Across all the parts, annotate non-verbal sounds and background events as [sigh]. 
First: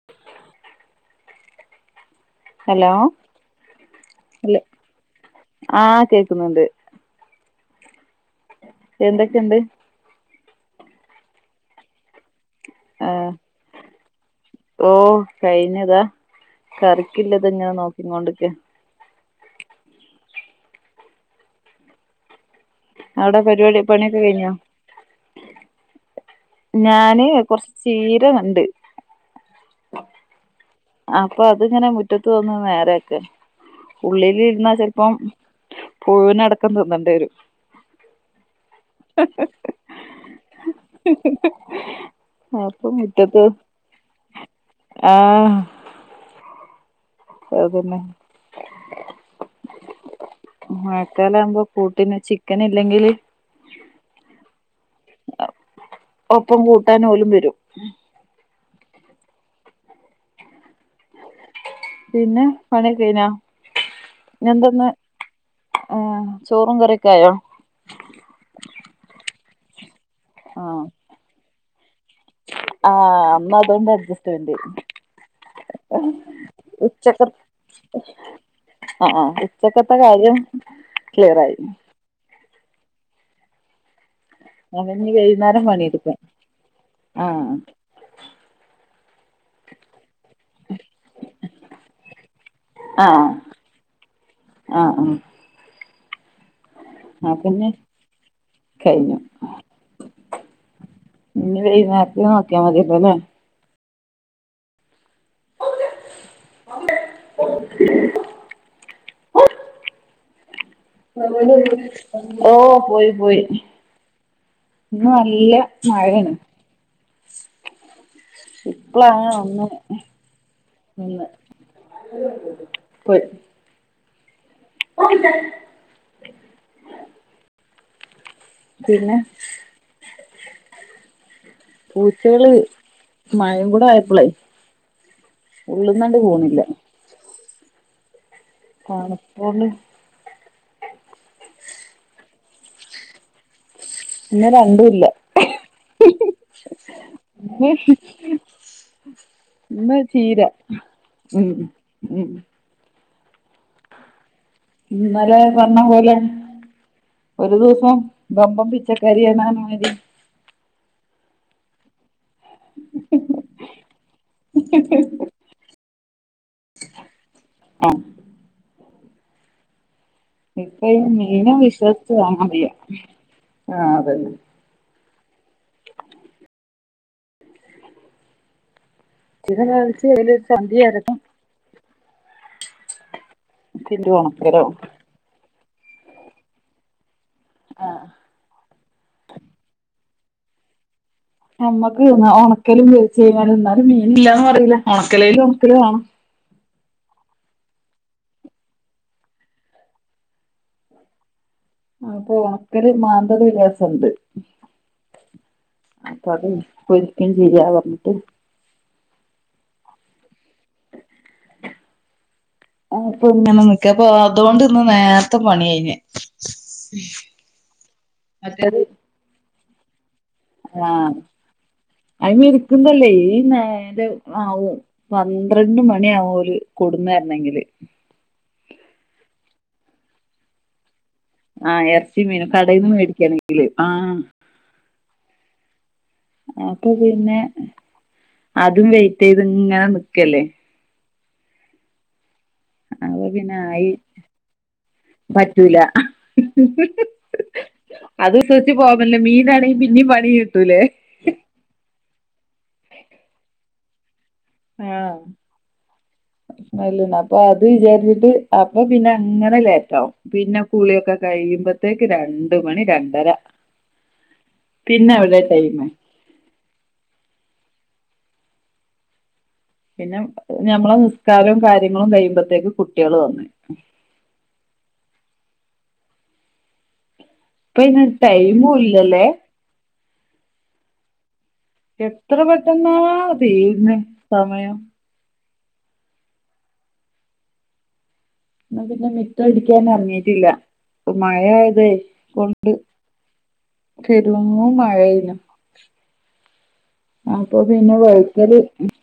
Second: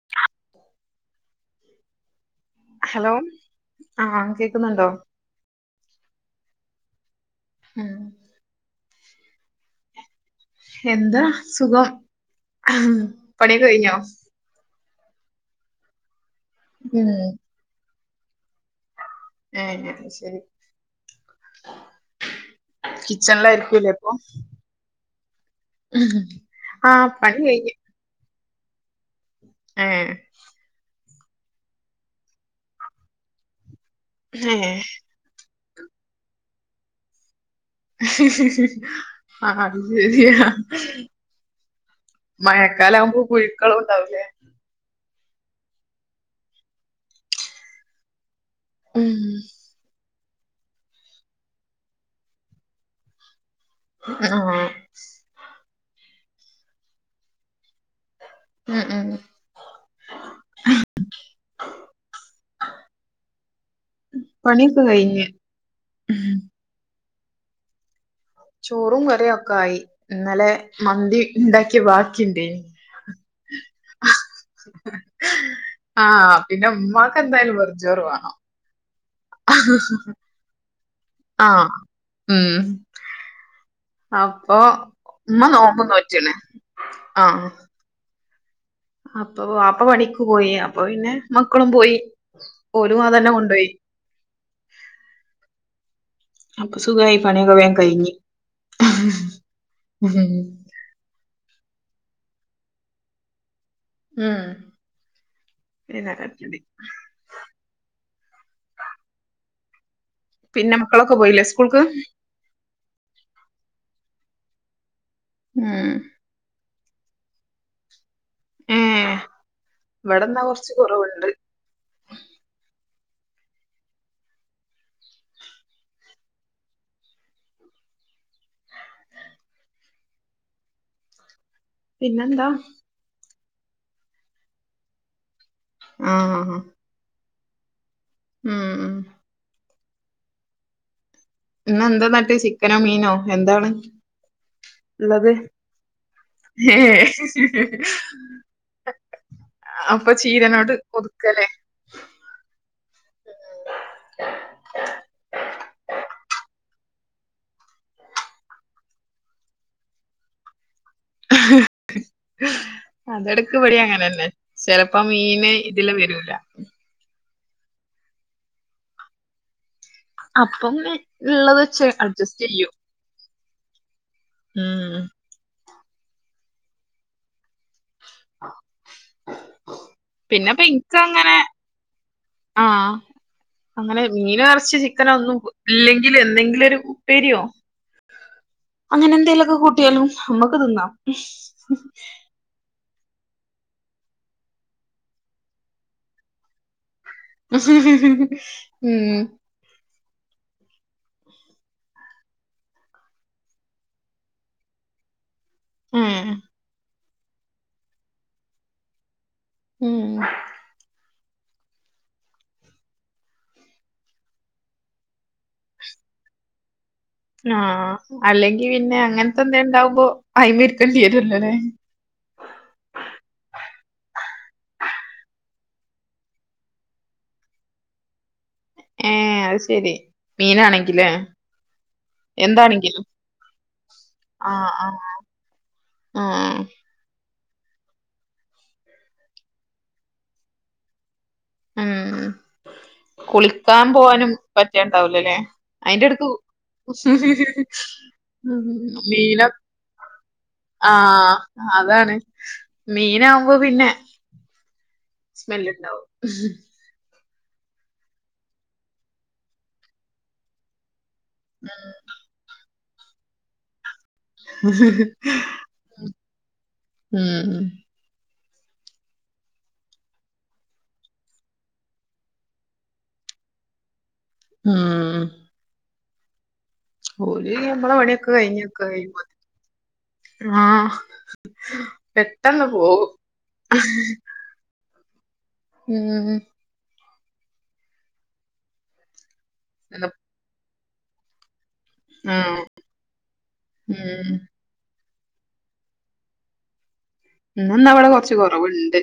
[inaudible] Hello ആഹ് ഇല്ല് കേക്കുന്നുണ്ടോ ആഹ് കേക്കുന്നുണ്ട്. ആഹ് എന്തൊക്കെണ്ട് എന്താ സുഖം. ഉം പണിയൊ കഴ്ഞ്ഞൊ ഓഹ് കഴിഞ്ഞ്താ ഉം കറിക്കില്ലതങ്ങനെ നോക്കിങ്ങോണ്ട്ക്ക ഏഹ് അയ് ശരി അവിടെ പരിപാടി കിച്ചൺലായിരിക്കുല്ലെ ഇപ്പൊ പണിയൊക്കെ കഴിഞ്ഞോ ആഹ് ഞാന് പണി കൊറച്ച് കഴിഞ്ഞ് ചീര കണ്ട് ആഹ് അപ്പൊ അതിങ്ങനെ മുറ്റത്ത് വന്ന് നേരാക്ക ഉള്ളിലിര്ന്ന ഏഹ് ചെൽപ്പം പുഴുവിന അടക്കം തിന്നണ്ടേരും ആഹ് അത്ശരിയാ അപ്പൊ മഴക്കാല ആവുമ്പൊ മുറ്റത്ത് കുഴുക്കളും ഉണ്ടാവുലെ ആഹ് അതെന്നെ ഉം മഴക്കാല ആവുമ്പൊ കൂട്ടിന് ചിക്കന് ഇല്ലെങ്കില് ആഹ് ഒപ്പം കൂട്ടാൻ ഓലും വരും ഉം ഉം പിന്ന പണിയൊക കഴ്ഞ പണിയൊക്കെ എന്താന്ന് കഴിഞ്ഞ് ആഹ് ഉം ചോറും കറിയൊക്കായൊ ചോറും കറിയും ഒക്കായി ഇന്നലെ ആഹ് മന്തി ഇണ്ടാക്കിയ ബാ ആഹ് ഇന്ന അതോണ്ട് അഡ്ജസ്റ്റ്മെന്റ് ആഹ് പിന്നെ ഉമ്മാക്ക് എന്തായാലും വെറ്ജോറ് വേണം അ ആ ഉച്ചക്കത്തെ കാര്യം ക്ലിയറായി ആഹ് ഉം അപ്പൊ അവഞ്ഞ് ഉമ്മ വൈകുന്നേരം നോമ്പും പണിയെടുക്കാം നോറ്റ്ണ് ആഹ് അപ്പൊ വാപ്പ പണിക്ക് പോയി അപ്പൊ പിന്നെ മക്കളും പോയി ഓലും അതെന്നെ ആഹ് കൊണ്ടോയി ആഹ് ആഹ് അപ്പൊ സുഖായി ആ പണിയൊക പിന്നെ വേം കഴിഞ്ഞ് കഴിഞ്ഞു ഇഞി വൈന്നേരത്തിന് നോക്ക്യാ മതിയല്ലലെ ഉം വൈന്നേര [unintelligible] [inaudible] പിന്നെ മക്കളൊക്ക പോയിലെ സ്കൂൾക്ക് ഓഹ് പോയി പോയി ഇന്ന് നല്ല ഉം മഴേണ് ഇപ്പ ഏഹ് അങ്ങന വന്ന് ഇവിടെന്നാ കൊറച്ച് നിന്ന് കൊറവുണ്ട് പോയ് ഓക്കെ സാ [unintelligible] പിന്നെ പിന്നെന്താ പൂച്ചകള് മഴെ കൂട ആയപ്പളെ ഉള്ള്ന്നണ്ട് ആഹ് പോണില്ല ഉം ഉം തണ്പ്പോണ്ട് ഇന്നെന്താ ന്ന്ട്ട് ചിക്കനോ മീനോ എന്താണ് ഇന്ന് രണ്ടൂല്ല ഇള്ളത് ഏഹ് ഇന്ന് അപ്പൊ ചീര ചീരനോട് പൊതുക്കാലെ ഉം ഉം ഇന്നലെ പർഞ്ഞ പോലെ ഒരു ദിവസം ബമ്പം പിച്ചക്കരിയാണ് അർഞമാരി അതെടുക്ക്പടി അങ്ങനെ തന്നെ ചെിലപ്പോ മീന് ഇതി വരൂല്ല അഹ് അപ്പം ഇപ്പഴും മീന് ഇള്ളത് വെച്ച് വിശ്വസിച്ച് അഡ്ജസ്റ്റ് വാങ്ങാൻ വയ്യാ ആ അതെയതെ ആഹ് ആഹ [unintelligible] ഇതെന്നാ [unintelligible] പിന്നെപ്പ ഇനിക്ക് അങ്ങനെ ആഅഹ് അങ്ങനെ പിന്നെ മീനോ ഒണക്കലാവും എറച്ചി ചിക്കനോ ഒന്നും പ്പ ഇല്ലെങ്കിലും എന്തെങ്കിലും ഒരു പ്പേരിയോ ആഹ് അങ്ങനെ എന്തെലുക്കെ കൂട്ടിയാലും നമ്മുക്ക് തിന്നാം നമ്മക്ക് തിന്നാം ഉണക്കലും വെവിച്ച് കഴിഞ്ഞാലും എന്നാലും മീൻ ഇില്ലാന്ന് പറയില്ല ഉണക്കല് ഉണക്കലും വേണം ഉം അതിപ്പോ ഉണക്കല് മാന്തല് വിലാസം ഉണ്ട് അയിപ്പോ ഏഹ് അത് പൊരിക്കല് ശരിയാ പറഞ്ഞിട്ട് ഉം ആയിപ്പൊ ഇങ്ങെ നമ്മക്കേ പോവാത്തോണ്ട് ഇന്ന് നേരത്തെ പണി കഴിഞ്ഞ് ആഹ് അല്ലെങ്കി മറ്റേത് പിന്നെ അങ്ങനത്തെ എന്തെണ്ടാവുമ്പോ അയിൻമേടുക്ക തീരുലല്ലോല്ലേ അയിനിരിക്കുമ്പോയില്ലേ ഈ നേരം ആവും പന്ത്രണ്ട് മണിയാവും ഓല് കൊടുന്നര ണെങ്കില് ഏ അത് ശെരി മീനാണെങ്കിലേ ആഹ് ഇറച്ചി മീനും കടേന്ന് മേടിക്കയാണെങ്കില് ആഹ് ആ അഹ് അഹ് ആ അപ്പ പിന്നെ അതും വെറ്റ് ചെയ്ത് ഇങ്ങനെ നിക്കല്ലേ ഉം അപ്പൊ പിന്നെ കുളിക്കാൻ ആയി പോവാനും പറ്റണ്ടാവൂലല്ലേ പറ്റൂല അയിന്റെ എടക്കും ഉം അത് വിശ്വസിച്ച് പോവാ പറ്റൂല മീന മീനാണെങ്കിൽ പിന്നെയും പണി കട്ടൂലേ ആഹ് അതാണ് മീനാവുമ്പോ പിന്നെ ആഹ് സ്മെല്ല് ഉണ്ടാവും അല്ലല്ല അപ്പൊ അത് വിചാരിച്ചിട്ട് അപ്പൊ പിന്നെ അങ്ങനെ ലേറ്റവും പിന്നെ കുളിയൊക്കെ കഴിയുമ്പോത്തേക്ക് രണ്ട് മണി രണ്ടര പിന്നെ എവിടെയാ ടൈമ് മ് പിന്നെ ഞമ്മളെ നിസ്കാരവും കാര്യങ്ങളും കഴിയുമ്പോത്തേക്ക് കുട്ടികള് വന്നു ആഹ് ആ ഓല് ഇപ്പൊ ഞമ്മടെ അയിന് പണിയൊക്കെ ടൈമും കഴിഞ്ഞൊക്കെ കഴിയുമ്പ ഇല്ലല്ലേ ആഹ് എത്ര പെട്ടെന്ന് പെട്ടെന്നാ പോകും തീരുന്നെ സമയം മ് എന്ന് പിന്നെ മിറ്റ അടിക്കാൻ ഇന്ന് എറങ്ങിട്ടില്ല മഴ ആയതേ ഉം കൊണ്ട് ഉം പെരുകുന്നു മഴയും അപ്പൊ ഇന്നിന്നാ പിന്നെ ഇവിടെ കൊറച്ച് വഴുക്കല് കൊറവുണ്ട്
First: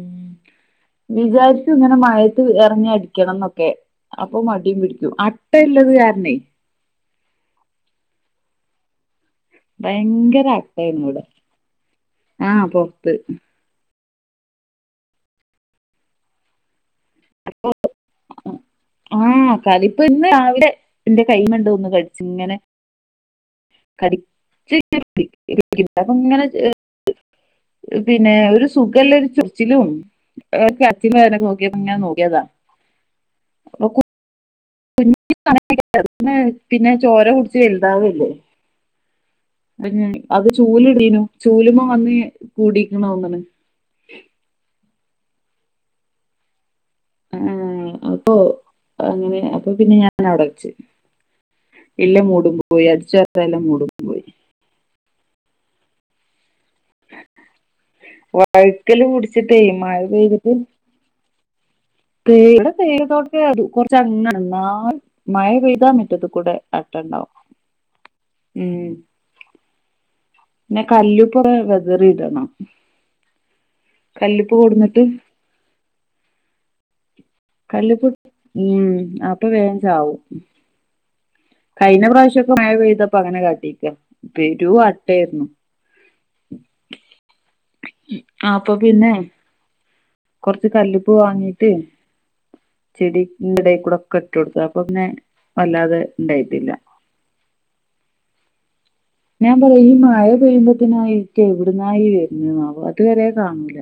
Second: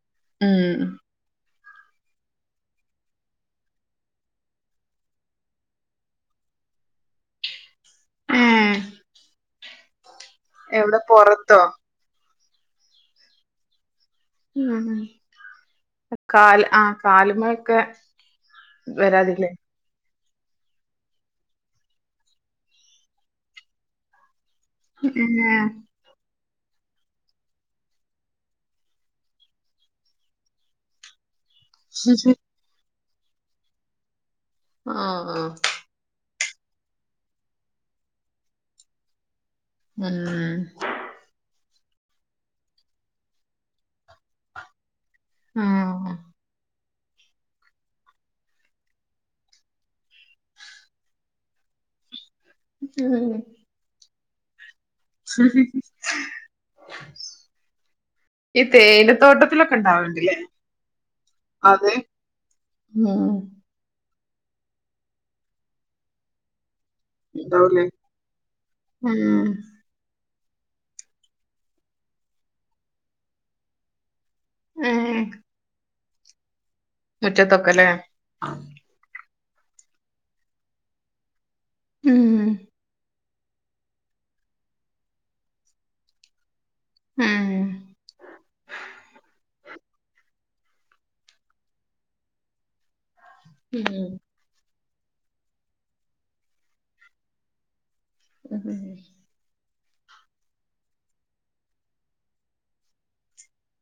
മ് ഉം വിചാരിച്ചുങ്ങനെ മഴത്ത് ഇറങ്ങി അടിക്കണന്നൊക്കെ അപ്പൊ മടിയും പിടിക്കും അട്ടെല്ലത് കാരണേ ഏഹ് ഭയങ്കര എവിടെ അട്ടയായിരുന്നു ഇവിടെ പൊറത്തോ ആ പൊറത്ത് മ് ആ കാൽ അ കാലുമെക്കെ ആഹ് കാലപ്പ്ന്ന് രാവിലെ എന്റെ കൈയ്യുമ്മേണ്ട് ഒന്ന് കടിച്ചു ഇങ്ങനെ കടി ച് ഉം ഇവിടെ ഇങ്ങനെ ചെ ട്ട് പിന്നെ ഒരു സുഖല്ല ഒരു ചൊറിച്ചിലും [unintelligible] നോക്കിയപ്പോ ഇങ്ങനെ നോക്കിയതാ അപ്പൊ കു ആഹ് [unintelligible] പിന്നെ ചോര കുട്ച്ച് വെല്താവല്ലേ [unintelligible] അത് ഉം ചൂല് ഇൻടീനു ചൂല്മ്മ വന്ന് കൂടിക്ക്ണോന്ന്ണ് ആഹ് അഹ് ആഹ് അപ്പൊ അങ്ങനെ അപ്പൊ പിന്നെ ഞാൻ അവ്ടെച്ച് ഇല്ല മൂടും പോയി ഉം അടിച്ച്വാരാല്ല മൂടും പോയി ശെരി ഈ വഴുക്കല് പിടിച്ചിട്ടേ തേയിലത്തോട്ടത്തിലൊക്കെ മഴ ണ്ടാവല്ണ്ട്ലേ അതേ തേയില തേയില തൊട്ടത്തി കൊർച്ചങ്ങാണ് ന്നാലും മഴ പെയ്താ മിറ്റത്ത് കൂടെ അട്ടണ്ടാവും ഇണ്ടാവൂലേ ഉം ഉം ന്നെ കല്ലുപ്പ് വെതറിടണം കല്ലുപ്പ് കൊട്ന്നിട്ട് ഏഹ് മുറ്റത്തൊക്കെല്ലേ കല്ലുപ്പ് ഉം അപ്പ വേം ചാവും കയ്ഞ്ഞ ഉം പ്രാവശ്യക്കെ മഴ പെയ്തപ്പ അങ്ങനെ കാട്ടിക്കേ പെരൂം അട്ടേര്ന്നു ഉം ആപ്പൊ പിന്നെ കൊർച്ച് കല്ലുപ്പ് വാങ്ങീട്ട് ചെടി ന്റെ ഉം അയ്കൂടൊക്കെ ഇട്ടാെട്ത്ത് അപ്പ പിന്നെ വല്ലാതെ ണ്ടായിട്ടില്ല ഉം ഉം ഞാൻ പറയാ ഈ മഴ പെയ്യുമ്പോത്തിനായിട്ട് എവിടുന്നാ ഈ വെര്ന്നേന്നാവോ അത്‌വെരെ കാണൂല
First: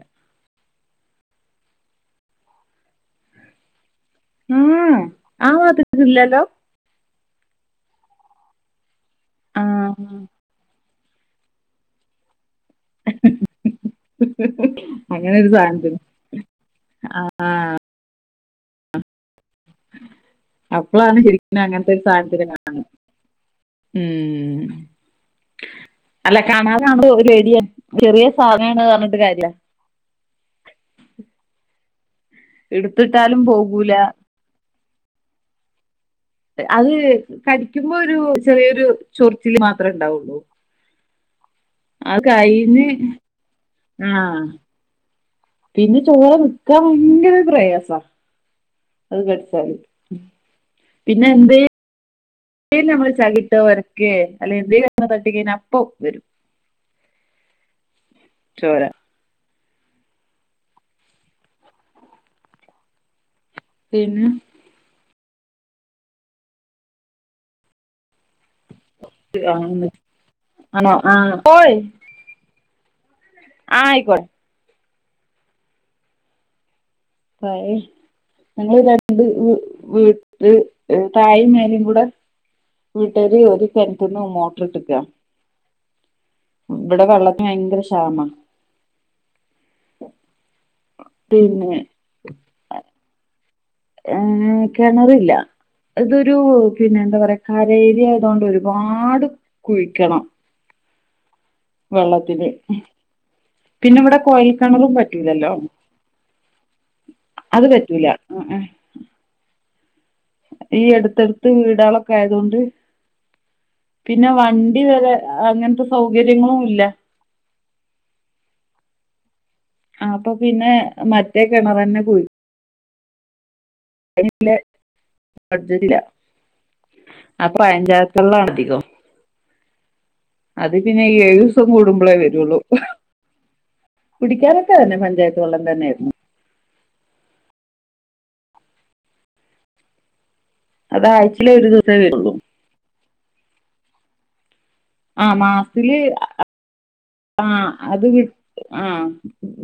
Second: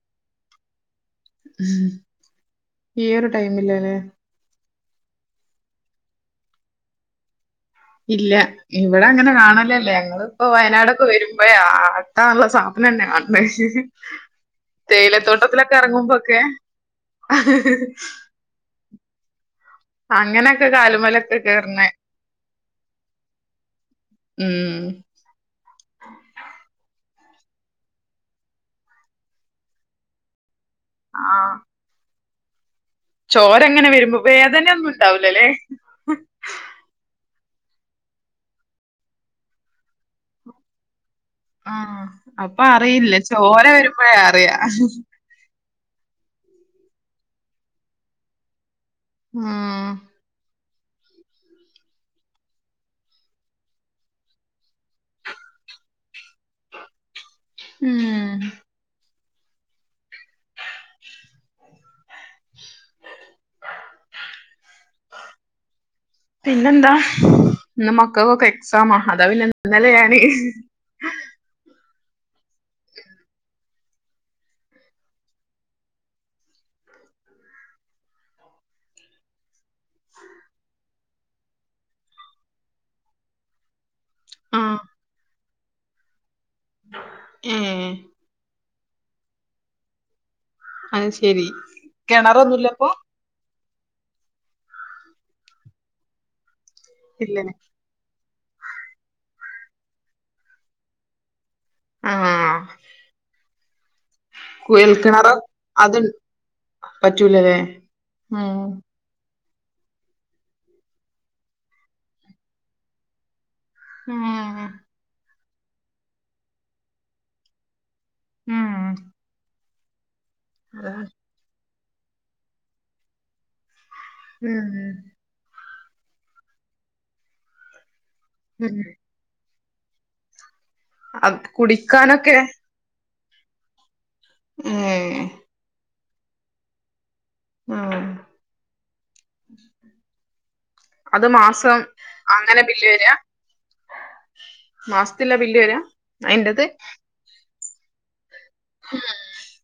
ഈ ഒര് ടൈമില് ലേ ഉം ഭാത്ത്ക്ക്ല്ലല്ലോ ഇല്ല ഇവിടെ അങ്ങെനെ ആ കാണലേല്ല ഞങ്ങള് പ്പോ വയനാടൊക്കെ വരുമ്പയാ ആ ക ആ സാധനന്നേ ആൺണ് അങ്ങനെ ഒരു തേയിലത്തോട്ടത്തിലൊക്കെ സാധനത്തിന് എറെങ്ങുമ്പാെക്കെ അങ്ങെനെ അപ്പളാണ് ശെരിക്ക്ന് അങ്ങൻത്തൊരു സാൻത്തിനെ കാണ് ഉം അല്ല കാണാതാമ്പോ ഒര് [unintelligible] ചെറിയ സാധനാണ്ർഞ്ഞ്ട്ട് കാര്യല്ല ആഹ് ഇട്ത്ത്ട്ടാ ചോരങ്ങനെ വെരുമ്പോ വേദെന്യൊന്നും ണ്ടാവ്‌ലലേ അത് കടിയ്ക്ക്മ്പാെരു ചെറിയൊരു ചൊറ്ച്ചില് മാത്രേണ്ടാവാെള്ളൂ ആ അത് അപ്പൊ കയ്ഞ്ഞ് അറിയില്ല ചോര വരുമ്പോഴേ ആഹ് അറിയാ പിന്നെ ചോര നിക്കാം ഭയ്ങ്കര പ്രയാസാ അത് കട്ച്ചാല് ഉം. പിന്നെ എന്തേ ന്തേലും നമ്മള് ചകിട്ട ഒരെക്കെ അല്ലെ എന്തേ തട്ടിക്കയ്ഞ്ഞാ അപ്പ വരും ഊം ചോരാ പിന്നെ പിന്നെന്താ ന്ന് മക്കക്കാെക്കെ എ ക്സാമ അതാ പിന്നെ ആ, ഒന്ന് ഇന്നലെ ഞാന് ആണോ ആഹ് ഓയ് ആഹ് അയ്ക്കോട് ഭായ് ഞങ്ങള് വിചാരിച്ചത് വ് വ് ത് തായിം മേലിം കൂടെ വീട്ടാര് ഒരല കെൺറ്റ്ന്ന് ആ മോട്ട്റ്ട്ട്ക്കാ ഇബടെ വെള്ളത്തിന് ഭയ്ങ്കര ഏ ക്ഷാമാ അത് ശെരി കെണെറൊന്നുല്ലെ അപ്പൊ ഏഹ് കെണറില്ല ഇതൊരു പിന്നെ എന്താ ഇല്ല പറയാ കരേര്യായതാേണ്ട് ഒര്പാട് കുഴിക്കെണം വെള്ളത്തില് ആഹ് പിന്നെ ഇവിടെ കോയി കുഴൽ കേണറും കിണറ് പറ്റൂലല്ലോ അത് പറ്റൂലല്ലേ അത് പറ്റൂല ഉം ഈ അടുത്തെടുത്ത് വീടാളൊക്കെ ആയതൊണ്ട് ഉം പിന്നെ വണ്ടി വരെ അങ്ങനത്തെ സൗകര്യങ്ങളും ഇല്ല ഉം ആ അപ്പൊ പിന്നെ മറ്റേക്കെണ തന്നെ പോയി ജ ഉം അപ്പൊ പയഞ്ചേരത്തുള്ളാണ് ഉം അധികം അത് പിന്നെ ഈ അത് ഏഴു ദിസം കൂടുമ്പോളേ കുടിക്കാനൊക്കെ വരുള്ളു കുടിക്കാരൊക്കെ തന്നെ ഏഹ് പഞ്ചായത്ത് വെള്ളം തന്നെയായിരുന്നു ആഹ് അത് ആഴ്ചയിൽ ഒരു മാസം ദിവസേ വരുള്ളൂ അങ്ങനെ ബില്ല് വര മാസത്തില്ല വല്ല് വരാ അയിന്റത് ആഹ് അത് വിട്ട് ആ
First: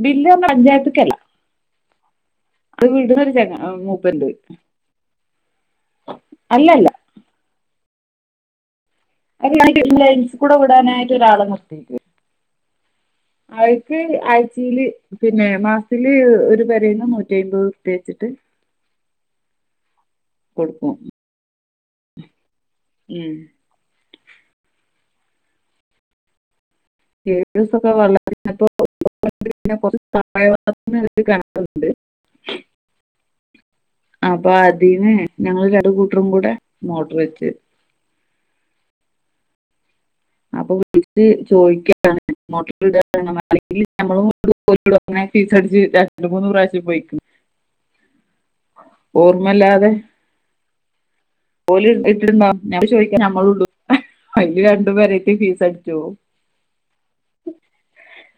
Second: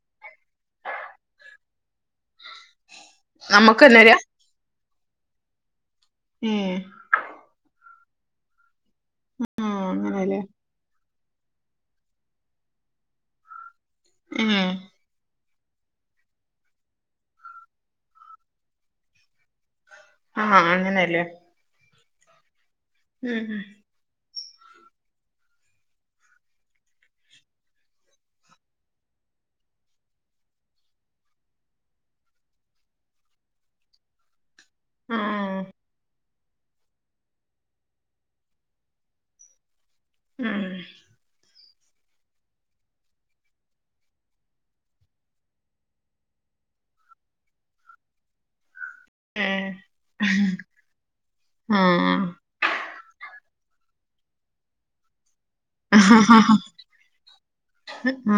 ബില്ല് പഞ്ചായത്തക്കല്ല അത് വീടുന്നരു ച നമ്മക്കന്നെ വരാ മൂപ്പൻണ്ട് ഉം ആഹ് അക്ക് ലൈൻസ് അങ്ങനെല്ലേ കൂടെ വിടാനായിട്ട് ഒരാളെ നിർത്തക്കും അവർക്ക് ഉം ആഴ്ച്ചയില് പിന്നെ മാസില് ഒരു വരുന്ന നൂറ്റിമ്പത് പ്രത്യേകിച്ചിട്ട് ആഹ് കൊടുക്കും അങ്ങനെയല്ലേ ഉം ഉം ഏഴ് ദിവസൊക്കെ വപ്പ [unintelligible] കൊറച്ച് സായ കണക്കുന്നുണ്ട് അപ്പൊ അതിന് ആഹ് ഞങ്ങള് കട കൂട്ടറും കൂടെ മോട്ടർ വെച്ച് ഉം അപ്പൊ വിളച്ച് ചോദിക്കാണ്ട് [unintelligible] അങ്ങനെ ഫീസടിച്ച് രണ്ടണ്ട് മൂന്ന് പ്രാവശ്യം പോയിക്കും ഏഹ് ഓർമ്മല്ലാതെ പോലി ഇട്ടിണ്ടോ ചോദിക്കാൻ നമ്മള അല് രണ്ടു പേര ഫീസ്ടു ആഹ്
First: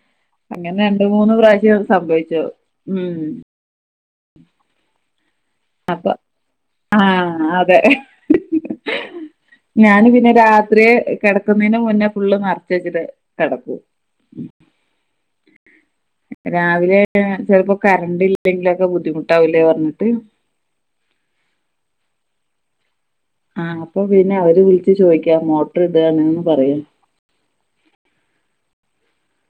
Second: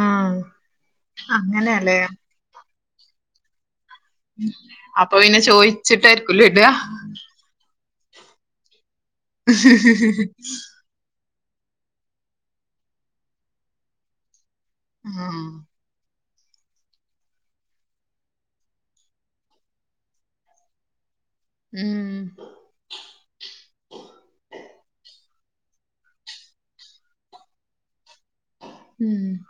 ആഹ് അങ്ങനെ രണ്ട മൂന്ന് പ്രാവശ്യം അങ്ങനെയല്ലേ സംഭവിച്ചോ ഉം അപ്പൊ പിന്നെ ചോയിച്ചിട്ടായിരിക്കല്ലെ ഇട ആ അതെ. ഞാന് പിന്നെ രാത്രി കിടക്കുന്നെന് മുന്നേ ഫുള്ള് നറച്ചിട്ട്ട്ട് കിടക്കും. ആഹ് രാവിലെആയ ചെലപ്പോ കറണ്ട് ഇല്ലെങ്കിലൊക്കെ ബുദ്ധിമുട്ടാവുലേ പറഞ്ഞിട്ട് ആഹ് ആ അപ്പൊ പിന്നെ അവര് വിളിച്ച് ചോയിക്കാ മോട്ടർ ഇടാണ്ന്ന് പറയ. അഹ്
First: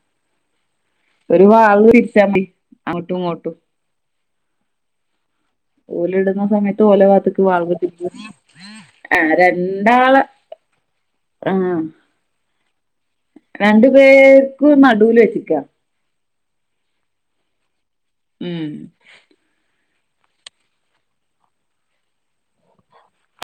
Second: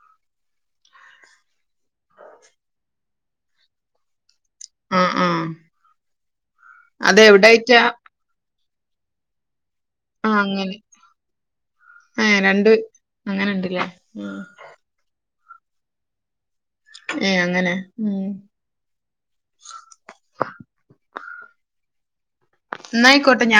ഒരു വാൾവ് തിരിച്ചാ മതി അങ്ങോട്ടും ഇങ്ങോട്ടും. ആ ആഹ് ഓലിടുന്ന സമയത്ത് ഓല ഭാത്തക്ക് വാൾവ് അതെവിടായിറ്റാ തിരിക്കും [unintelligible] അ രൻ രണ്ടാള് ആഹ് അങ്ങനെ ആഹ് ഏഹ് രണ്ട് രണ്ട് അങ്ങനെണ്ട്ല്ലേ പേർ [unintelligible] നടൂല് വെച്ചിക്ക. ഏ അങ്ങനെ ഉം. ന്നാ ആയിക്കോട്ടെ ഞാൻ